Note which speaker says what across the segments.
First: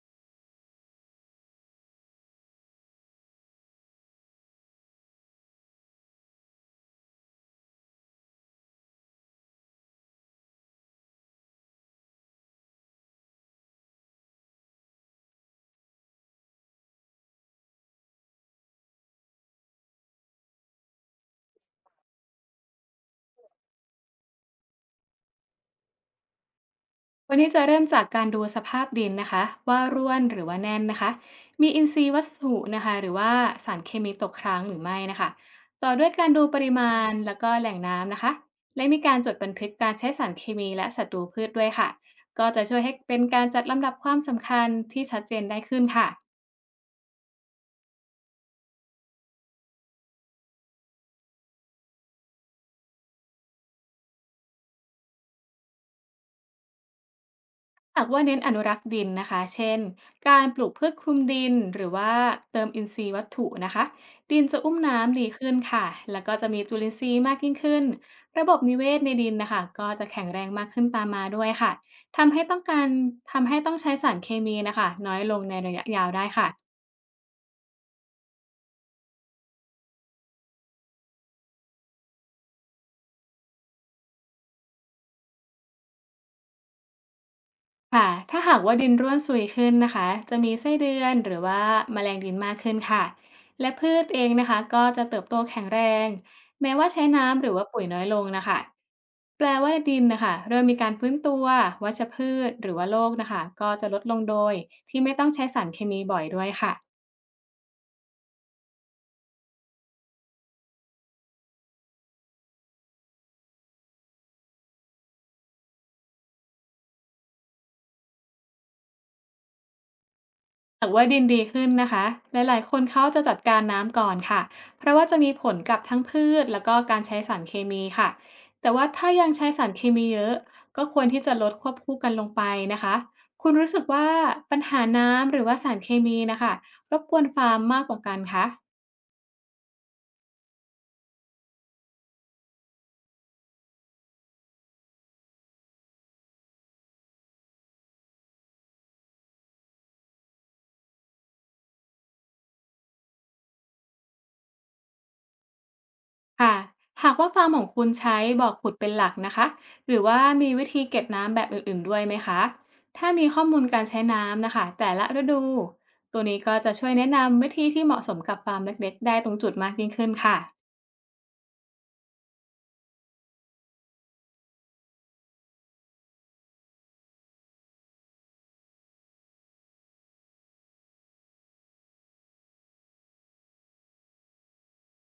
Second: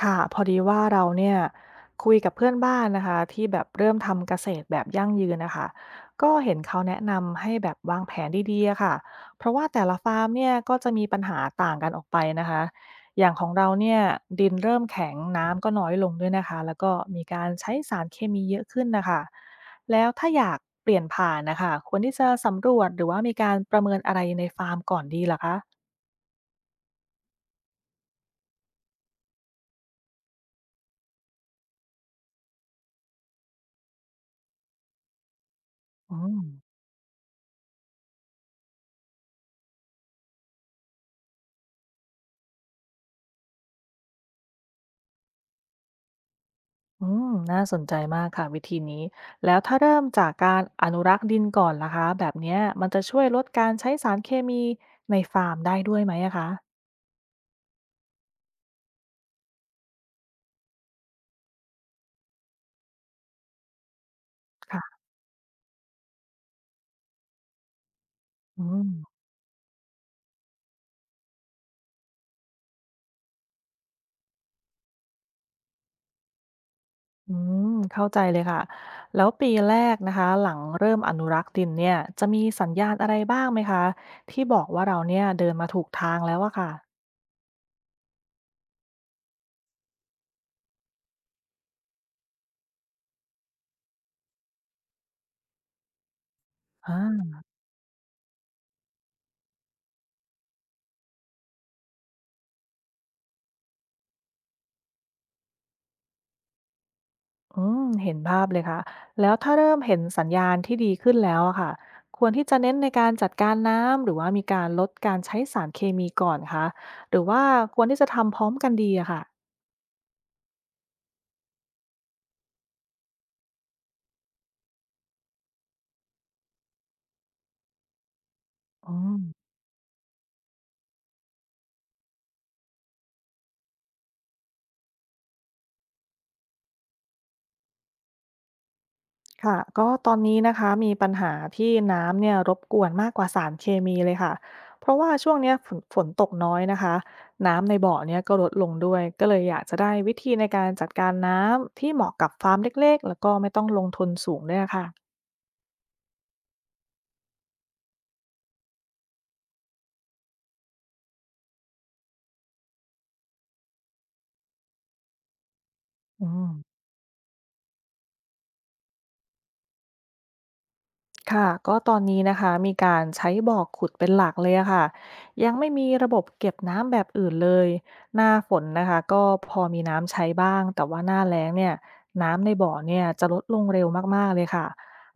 Speaker 1: ค่ะพอดีว่าเราเนี่ยคุยกับเพื่อนบ้านนะคะที่แบบเริ่มทำเกษตรแบบยั่งยืนนะคะก็เห็นเขาแนะนำให้แบบวางแผนดีๆอะค่ะเพราะว่าแต่ละฟาร์มเนี่ยก็จะมีปัญหาต่างกันออกไปนะคะอย่างของเราเนี่ยดินเริ่มแข็งน้ำก็น้อยลงด้วยนะคะแล้วก็มีการใช้สารเคมีเยอะขึ้นนะคะแล้วถ้าอยากเปลี่ยนผ่านนะคะควรที่จะสำรวจหรือว่ามีการประเมินอะไรในฟาร์มก่อนดีเหรอคะ
Speaker 2: วันนี้จะเริ่มจากการดูสภาพดินนะคะว่าร่วนหรือว่าแน่นนะคะมีอินทรีย์วัสดุนะคะหรือว่าสารเคมีตกค้างหรือไม่นะคะต่อด้วย
Speaker 1: อื
Speaker 2: การ
Speaker 1: ม
Speaker 2: ดูปริมาณแล้วก็แหล่งน้ำนะคะและมีการจดบันทึกการใช้สารเคมีและศัตรูพืชด้วยค่ะก็จะช่วยให้เป็นการจัดลำดับความสำคัญที่ชัดเจนได้ขึ้นค่ะ
Speaker 1: อืมน่าสนใจมากค่ะวิธีนี้แล้วถ้าเริ่มจากการอนุรักษ์ดินก่อนล่ะคะแบบเนี้ยมันจะช่วยลดการใช้สารเคมีในฟาร์มได้ด้วยไหมอะคะ
Speaker 2: หากว่าเน้นอนุรักษ์ดินนะคะเช่นการปลูกพืชคลุมดินหรือว่าเติมอินทรีย์วัตถุนะคะดินจะอุ้ม
Speaker 1: ค่ะ
Speaker 2: น้ำดีขึ้นค่ะแล้วก็จะมีจุลินทรีย์มากยิ่งขึ้น ระบบ
Speaker 1: อื
Speaker 2: นิเว
Speaker 1: ม
Speaker 2: ศในดินนะคะก็จะแข็งแรงมากขึ้นตามมาด้วยค่ะทำให้ต้องการทำให้ต้องใช้สารเคมีนะคะน้อยลงในระยะยาวได้ค่ะ
Speaker 1: อืมเข้าใจเลยค่ะแล้วปีแรกนะคะหลังเริ่มอนุรักษ์ดินเนี่ยจะมีสัญญาณอะไรบ้างไหมคะที่บอกว่าเราเนี่ยเดินมาถูกทางแล้วอะค่ะ
Speaker 2: ค่ะถ้าหากว่าดินร่วนซุยขึ้นนะคะจะมีไส้เดือนหรือว่าแมลงดินมากขึ้นค่ะและพืชเองนะคะก็จะเติบโตแข็งแรงแม้ว่า
Speaker 1: อ่า
Speaker 2: ใช้น้ำหรือว่าปุ๋ยน้อยลงนะคะแปลว่าดินนะคะเริ่มมีการฟื้นตัววัชพืชหรือว่าโรคนะคะก็จะลดลงโดยที่ไม่ต้องใช้สารเคมีบ่อยด้วยค่ะ
Speaker 1: อืมเห็นภาพเลยค่ะแล้วถ้าเริ่มเห็นสัญญาณที่ดีขึ้นแล้วอะค่ะควรที่จะเน้นในการจัดการน้ำหรือว่ามีการลดการใช้สารเคมีก่อนคะหรือว่าควรที่จะทำพร้อมกันดีอะค่ะ
Speaker 2: หากว่าดินดีขึ้นนะคะหลายๆคนเขาจะจัดการน้ำก่อนค่ะเพราะว่าจะมีผลกับทั้งพืชแล้วก็การใช้สารเคมีค่ะแต่ว่า
Speaker 1: อื
Speaker 2: ถ้า
Speaker 1: ม
Speaker 2: ยังใช้สารเคมีเยอะก็ควรที่จะลดควบคู่กันลงไปนะคะคุณรู้สึกว่าปัญหาน้ำหรือว่าสารเคมีนะคะรบกวนฟาร์มมากกว่ากันคะ
Speaker 1: ค่ะก็ตอนนี้นะคะมีปัญหาที่น้ำเนี่ยรบกวนมากกว่าสารเคมีเลยค่ะเพราะว่าช่วงเนี้ยฝนตกน้อยนะคะน้ำในบ่อเนี่ยก็ลดลงด้วยก็เลยอยากจะได้วิธีในการจัดการน้ำที่เหมาะกับฟาร์มเล็กๆแล้วก็ไม่ต้องลงทุนสูงด้วยอะค่ะ
Speaker 2: ค่ะหากว่าฟาร์มของคุณใช้บ่อขุดเป็นหลักนะคะ หรือว่ามีวิธีเก็บน้ำแบบอื่นๆด้วยไหมคะ ถ้ามีข้อมูลการใช้น้ำนะคะแต่ละฤดู ตัว
Speaker 1: อื
Speaker 2: นี้ก็จะ
Speaker 1: ม
Speaker 2: ช่วยแนะนำวิธีที่เหมาะสมกับฟาร์มเล็กๆได้ตรงจุดมากยิ่งขึ้นค่ะ
Speaker 1: ค่ะก็ตอนนี้นะคะมีการใช้บ่อขุดเป็นหลักเลยอะค่ะยังไม่มีระบบเก็บน้ำแบบอื่นเลยหน้าฝนนะคะก็พอมีน้ำใช้บ้างแต่ว่าหน้าแล้งเนี่ยน้ำในบ่อเนี่ยจะลดลงเร็วมากๆเลยค่ะ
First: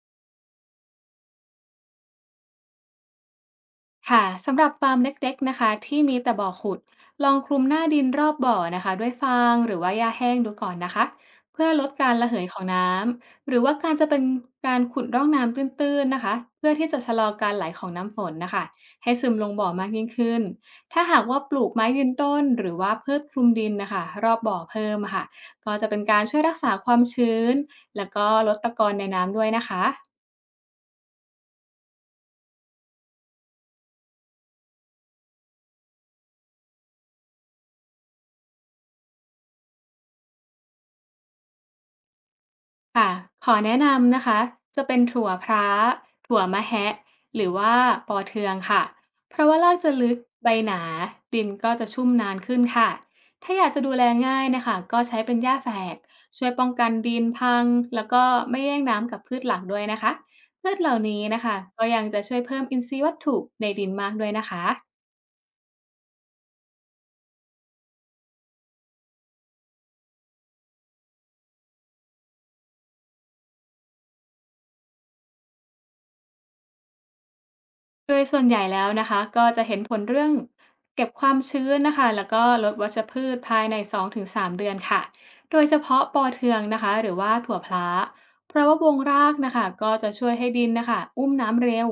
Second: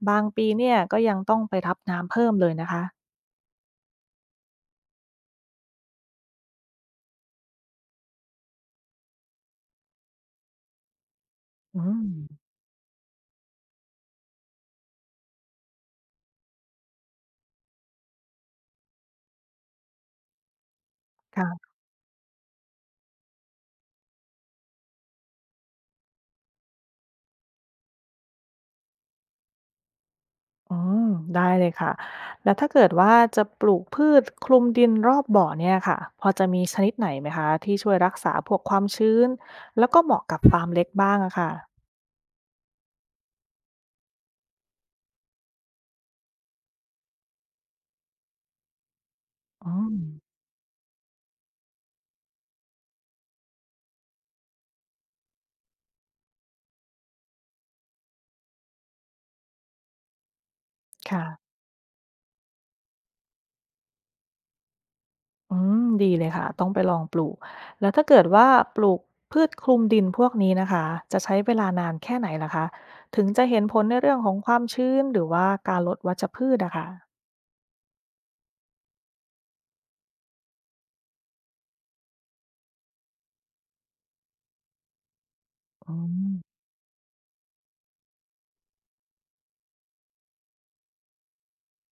Speaker 1: บางปีเนี่ยก็ยังต้องไปรับน้ำเพิ่มเลยนะคะ
Speaker 2: ค่ะสำหรับฟาร์มเล็กๆนะคะที่มีแต่บ่อขุดลองคลุมหน้าดินรอบบ่อนะคะด้วยฟางหรือว่าหญ้าแห้งดูก่อนนะคะเพื่อ
Speaker 1: อื
Speaker 2: ลด
Speaker 1: ม
Speaker 2: การระเหยของน้ำหรือว่าการจะเป็นการขุดร่องน้ำตื้นๆนะคะเพื่อที่จะชะลอการไหลของน้ำฝนนะคะให้ซึมลงบ่อมากยิ่งขึ้นถ้าหากว่าป
Speaker 1: ค่ะ
Speaker 2: ลูกไม้ยืนต้นหรือว่าพืชคลุมดินนะคะรอบบ่อเพิ่มอะค่ะก็จะเป็นการช่วยรักษาความชื้นแล้วก็ลดตะกอนในน้ำด้วยนะคะ
Speaker 1: อืมได้เลยค่ะแล้วถ้าเกิดว่าจะปลูกพืชคลุมดินรอบบ่อเนี่ยค่ะพอจะมีชนิดไหนไหมคะที่ช่วยรักษาพวกความชื้นแล้วก็เหมาะกับฟาร์มเล็กบ้างอะค่ะ
Speaker 2: ค่ะขอแนะนำนะคะจะเป็นถั่วพร้าถั่วมะแฮะหรือว่าปอเทืองค่ะ เพราะว่า
Speaker 1: อ๋อ
Speaker 2: รากจะลึกใบหนาดินก็จะชุ่มนานขึ้นค่ะ ถ้าอยากจะดูแลง่ายนะคะก็ใช้เป็นหญ้าแฝกช่วยป้องกันดินพังแล้วก็ไม่แย่งน้ำกับพืชหลักด้วยนะคะ พืชเหล่า
Speaker 1: ค่ะ
Speaker 2: นี้นะคะก็ยังจะช่วยเพิ่มอินทรีย์วัตถุในดินมากด้วยนะคะ
Speaker 1: อืมดีเลยค่ะต้องไปลองปลูกแล้วถ้าเกิดว่าปลูกพืชคลุมดินพวกนี้นะคะจะใช้เวลานานแค่ไหนล่ะคะถึงจะเห็นผลในเรื่องของความชื้นหรือว่าการลดวัชพืชอะค่ะ
Speaker 2: โดยส่วนใหญ่แล้วนะคะก็จะเห็นผลเรื่องเก็บความชื้นนะคะแล้วก็ลดวัชพืชภายใน2-3เดือนค่ะโดยเฉ
Speaker 1: อื
Speaker 2: พาะปอเทือ
Speaker 1: ม
Speaker 2: งนะคะหรือว่าถั่วพล้าเพราะว่าวงรากนะคะก็จะช่วยให้ดินนะคะอุ้มน้ำเร็ว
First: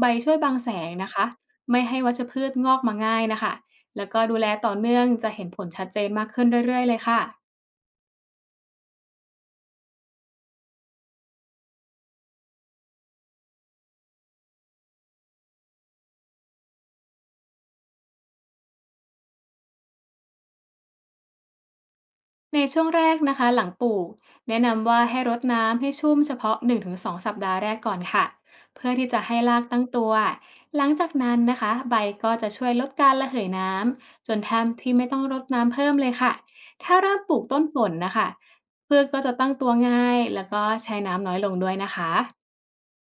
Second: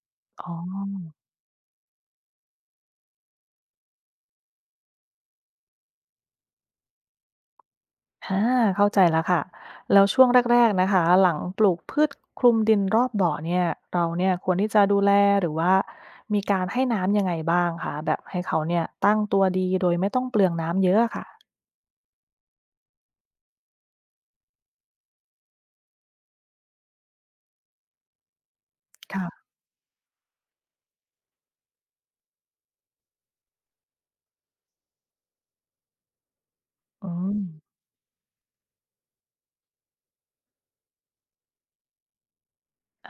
Speaker 2: ใบช่วย
Speaker 1: อ๋
Speaker 2: บังแสงนะ
Speaker 1: อ
Speaker 2: คะไม่ให้วัชพืชงอกมาง่ายนะคะแล้วก็ดูแลต่อเนื่องจะเห็นผลชัดเจนมากขึ้นเรื่อยๆเลยค่ะ
Speaker 1: อาเข้าใจแล้วค่ะแล้วช่วงแรกๆนะคะหลังปลูกพืชคลุมดินรอบบ่อเนี่ยเราเนี่ยควรที่จะดูแลหรือว่ามีการให้น้ำยังไงบ้างคะแบบให้เขาเนี่ยตั้งตัวดีโดยไม่ต้องเปลืองน้ำเยอะอะค่ะ
Speaker 2: ในช่วงแรกนะคะหลังปลูกแนะนำว่าให้รดน้ำให้ชุ่มเฉพาะ1-2สองสัปดาห์แรกก่อนค่ะเพื่อที่จะให้
Speaker 1: ค่ะ
Speaker 2: รากตั้งตัวหลังจากนั้นนะคะใบก็จะช่วยลดการระเหยน้ำจนแทบที่ไม่ต้องรดน้ำเพิ่มเลยค่ะถ้า
Speaker 1: อื
Speaker 2: เริ่มป
Speaker 1: ม
Speaker 2: ลูกต้นฝนนะคะพืชก็จะตั้งตัวง่ายแล้วก็ใช้น้ำน้อยลงด้วยนะคะ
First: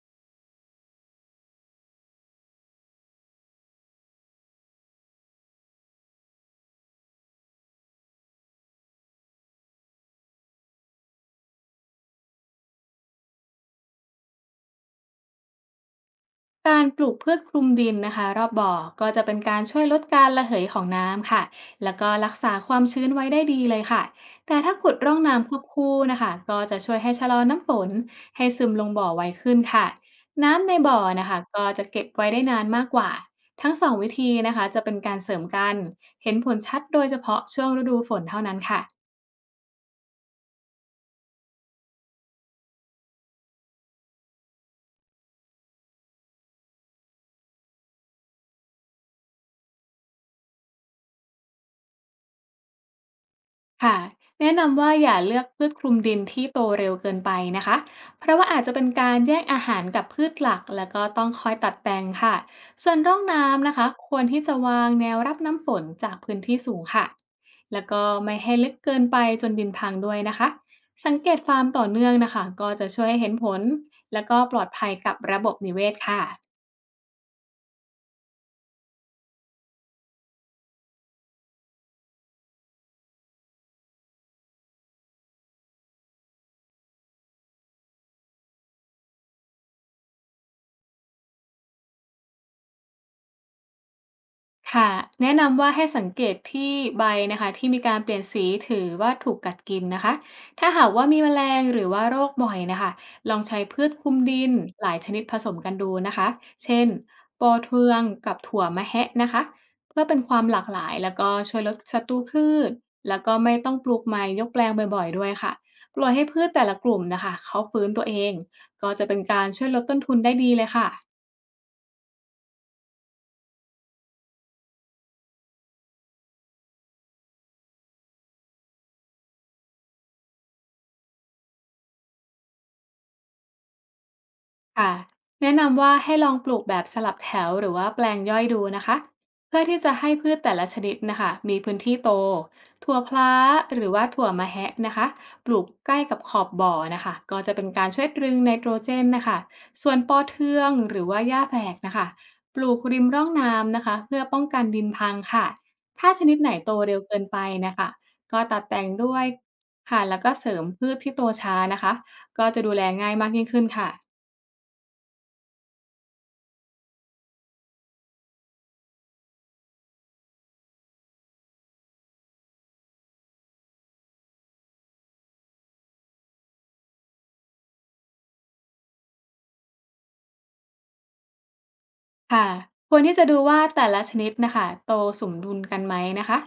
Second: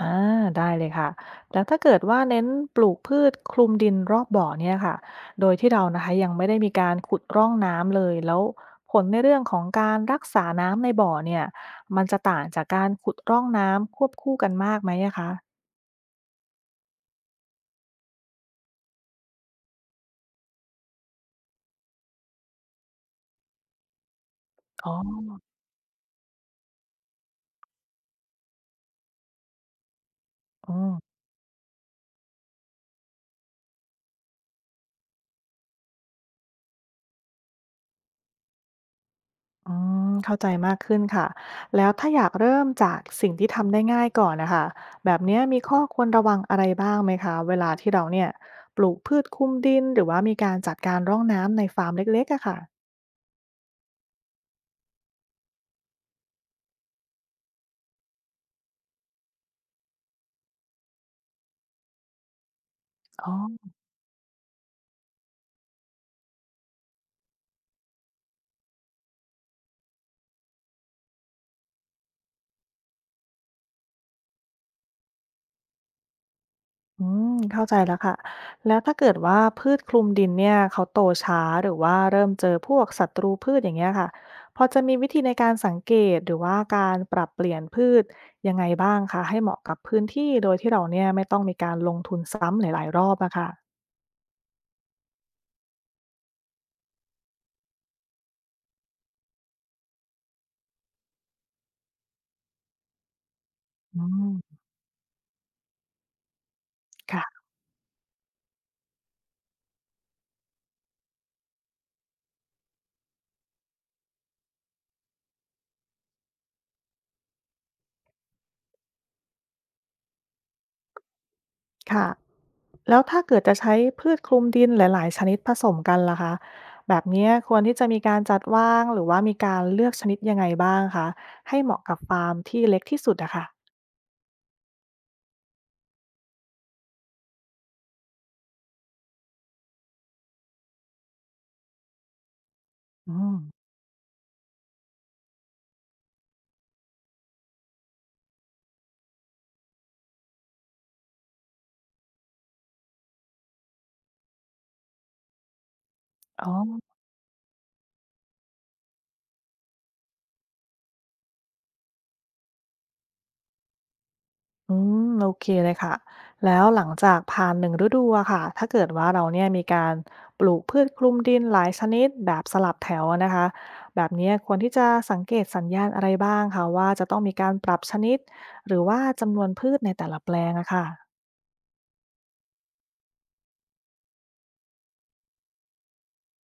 Speaker 1: อาได้เลยค่ะแล้วถ้าเกิดว่าเน้นปลูกพืชคลุมดินรอบบ่อเนี่ยค่ะโดยที่เรานะคะยังไม่ได้มีการขุดร่องน้ำเลยแล้วผลในเรื่องของการรักษาน้ำในบ่อเนี่ยมันจะต่างจากการขุดร่องน้ำควบคู่กันมากไหมอะคะ
Speaker 2: การปลูกพืชคลุมดินนะคะรอบบ่อก็จะเป็นการช่วยลดการระเหยของน้ำค่ะแล้วก็รักษาความชื้นไว้ได้ดีเลยค่ะแต่ถ้า
Speaker 1: อ๋
Speaker 2: ขุดร่อง
Speaker 1: อ
Speaker 2: น้ำควบคู่นะคะก็จะช่วยให้ชะลอน้ำฝนให้ซึมลงบ่อไวขึ้นค่ะน้ำ
Speaker 1: อื
Speaker 2: ในบ่อ
Speaker 1: ม
Speaker 2: นะคะก็จะเก็บไว้ได้นานมากกว่าทั้งสองวิธีนะคะจะเป็นการเสริมกันเห็นผลชัดโดยเฉพาะช่วงฤดูฝนเท่านั้นค่ะ
Speaker 1: อืมเข้าใจมากขึ้นค่ะ แล้วถ้าอยากเริ่มจากสิ่งที่ทำได้ง่ายก่อนนะคะ แบบเนี้ยมีข้อควรระวังอะไรบ้างไหมคะเวลาที่เราเนี่ยปลูกพืชคุมดินหรือว่ามีการจัดการร่องน้ำในฟาร์มเล็กๆอะค่ะ
Speaker 2: ค่ะแนะนำว่าอย่าเลือกพืชคลุมดินที่โตเร็วเกินไปนะคะเพราะว่าอาจจะเป็นการแย่งอาหารกับพืชหลักแล้วก็ต้องคอยตัดแปลงค่ะส่วนร่อง
Speaker 1: อ๋อ
Speaker 2: น้ำนะคะควรที่จะวางแนวรับน้ำฝนจากพื้นที่สูงค่ะแล้วก็ไม่ให้ลึกเกินไปจนดินพังด้วยนะคะสังเกตฟาร์มต่อเนื่องนะคะก็จะช่วยให้เห็นผลแล้วก็ปลอดภัยกับระบบนิเวศค่ะ
Speaker 1: อืมเข้าใจแล้วค่ะแล้วถ้าเกิดว่าพืชคลุมดินเนี่ยเขาโตช้าหรือว่าเริ่มเจอพวกศัตรูพืชอย่างเงี้ยค่ะพอจะมีวิธีในการสังเกตหรือว่าการปรับเปลี่ยนพืชยังไงบ้างคะให้เหมาะกับพื้นที่โดยที่เราเนี่ยไม่ต้องมีการลงทุนซ้ำหลายๆรอบอะค่ะ
Speaker 2: ค่ะแนะนำว่าให้สังเกตที่ใบนะคะที่มีการเปลี่ยนสีถือว่าถูกกัดกินนะคะถ้าหากว่ามีแมลงหรือว่าโรคบ่อยนะคะลองใช้พืช
Speaker 1: อื
Speaker 2: คลุมดิน
Speaker 1: ม
Speaker 2: หลายชนิดผสมกันดูนะคะเช่น
Speaker 1: ค่ะ
Speaker 2: ปอเทืองกับถั่วมะแฮะนะคะเพื่อเป็นความหลากหลายแล้วก็ช่วยลดศัตรูพืชแล้วก็ไม่ต้องปลูกใหม่ยกแปลงบ่อยๆด้วยค่ะปล่อยให้พืชแต่ละกลุ่มนะคะเขาฟื้นตัวเองก็จะเป็นการช่วยลดต้นทุนได้ดีเลยค่ะ
Speaker 1: ค่ะแล้วถ้าเกิดจะใช้พืชคลุมดินหลายๆชนิดผสมกันล่ะคะแบบเนี้ยควรที่จะมีการจัดวางหรือว่ามีการเลือกชนิดยังไงบ้างคะให้เหมาะกับฟาร์มที่เล็กที่สุดอะค่ะ
Speaker 2: ค่ะแนะนำว่าให้ลองปลูกแบบสลับแถวหรือว่าแปลงย่อยดูนะคะเพื่อที่จะให้พืชแต่ละชนิดนะคะมีพื้นที่โตถั่วพ
Speaker 1: อื
Speaker 2: ล้า
Speaker 1: ม
Speaker 2: หรือว่าถั่วมะแฮะนะคะปลูกใกล้กับขอบบ่อนะคะก็จะเป็นการช่วยตรึงไนโตรเจนนะคะส่วนปอเทืองหรือว่าหญ้าแฝกนะคะปลูกริมร่องน้ำนะคะเพื่อป้องกันดินพังค่ะถ้าชนิด
Speaker 1: อ๋อ
Speaker 2: ไหนโตเร็วเกินไปนะคะก็ตัดแต่งด้วยค่ะแล้วก็เสริมพืชที่โตช้านะคะก็จะดูแลง่ายมากยิ่งขึ้นค่ะ
Speaker 1: อืมโอเคเลยค่ะ แล้วหลังจากผ่านหนึงฤดูอะค่ะ ถ้าเกิดว่าเราเนี่ยมีการปลูกพืชคลุมดินหลายชนิดแบบสลับแถวอะนะคะ แบบเนี้ยควรที่จะสังเกตสัญญาณอะไรบ้างคะว่าจะต้องมีการปรับชนิดหรือว่าจำนวนพืชในแต่ละแปลงอะค่ะ
Speaker 2: ค่ะควรที่จะดูว่าแต่ละชนิดนะค่ะโตสมดุลกันไหมนะคะ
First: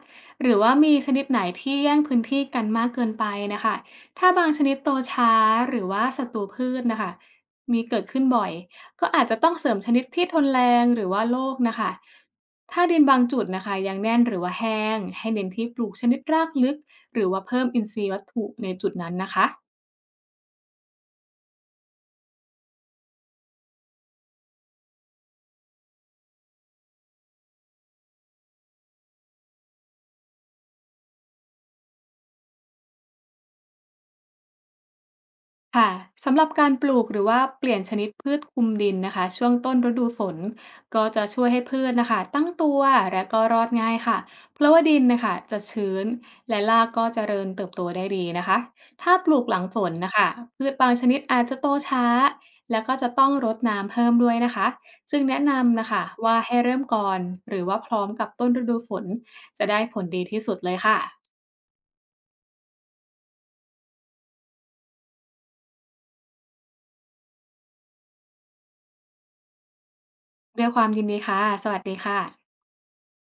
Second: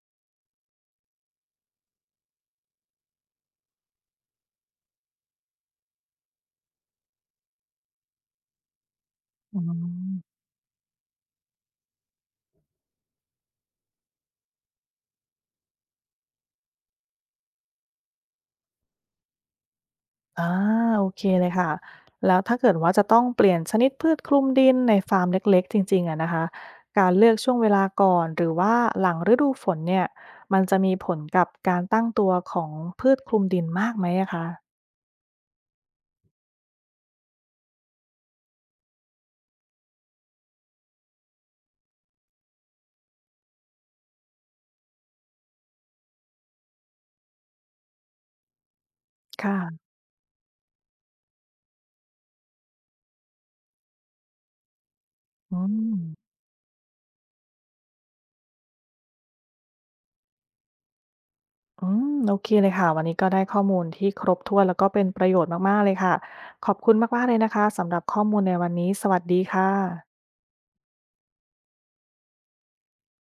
Speaker 2: หรือว่ามีชนิดไหนที่แย่งพื้นที่กันมากเกินไปนะคะถ้าบางชนิดโตช้าหรือว่าศัตรูพืชนะคะมีเกิดขึ้นบ่อยก็อาจจะต้อง
Speaker 1: อื
Speaker 2: เสริมชนิดที่ท
Speaker 1: ม
Speaker 2: นแรงหรือว่าโรคนะคะถ้าดินบางจุดนะคะยังแน่นหรือว่าแห้งให้เน้นที่ปลูกชนิดรากลึกหรือว่าเพิ่มอินทรีย์วัตถุในจุดนั้นนะคะ
Speaker 1: อาโอเคเลยค่ะแล้วถ้าเกิดว่าจะต้องเปลี่ยนชนิดพืชคลุมดินในฟาร์มเล็กๆจริงๆอะนะคะการเลือกช่วงเวลาก่อนหรือว่าหลังฤดูฝนเนี่ยมันจะมีผลกับการตั้งตัวของพืชคลุมดินมากไหมอะคะ
Speaker 2: ค่ะสำหรับการปลูกหรือว่าเปลี่ยนชนิดพืชคุมดินนะคะช่วงต้นฤดูฝนก็จะช่วยให้พืชนะคะตั้งตัวและก็รอดง่ายค่ะเพราะว่าดินนะคะจะชื้นและรากก็เจริญเติบโตได้ดีนะคะถ้าปลูกหลังฝ
Speaker 1: ค่ะ
Speaker 2: นนะคะพืชบางชนิดอาจจะโตช้าแล้วก็จะต้องรดน้ำเพิ่มด้วยนะคะซึ่งแนะ
Speaker 1: อื
Speaker 2: นำนะ
Speaker 1: ม
Speaker 2: คะว่าให้เริ่มก่อนหรือว่าพร้อมกับต้นฤดูฝนจะได้ผลดีที่สุดเลยค่ะ
Speaker 1: อืมโอเคเลยค่ะวันนี้ก็ได้ข้อมูลที่ครบถ้วนแล้วก็เป็นประโยชน์มากๆเลยค่ะขอบคุณมากๆเลยนะคะสำหรับข้อมูลในวันนี้สวัสดีค่ะ
Speaker 2: ด้วยความยินดีค่ะสวัสดีค่ะ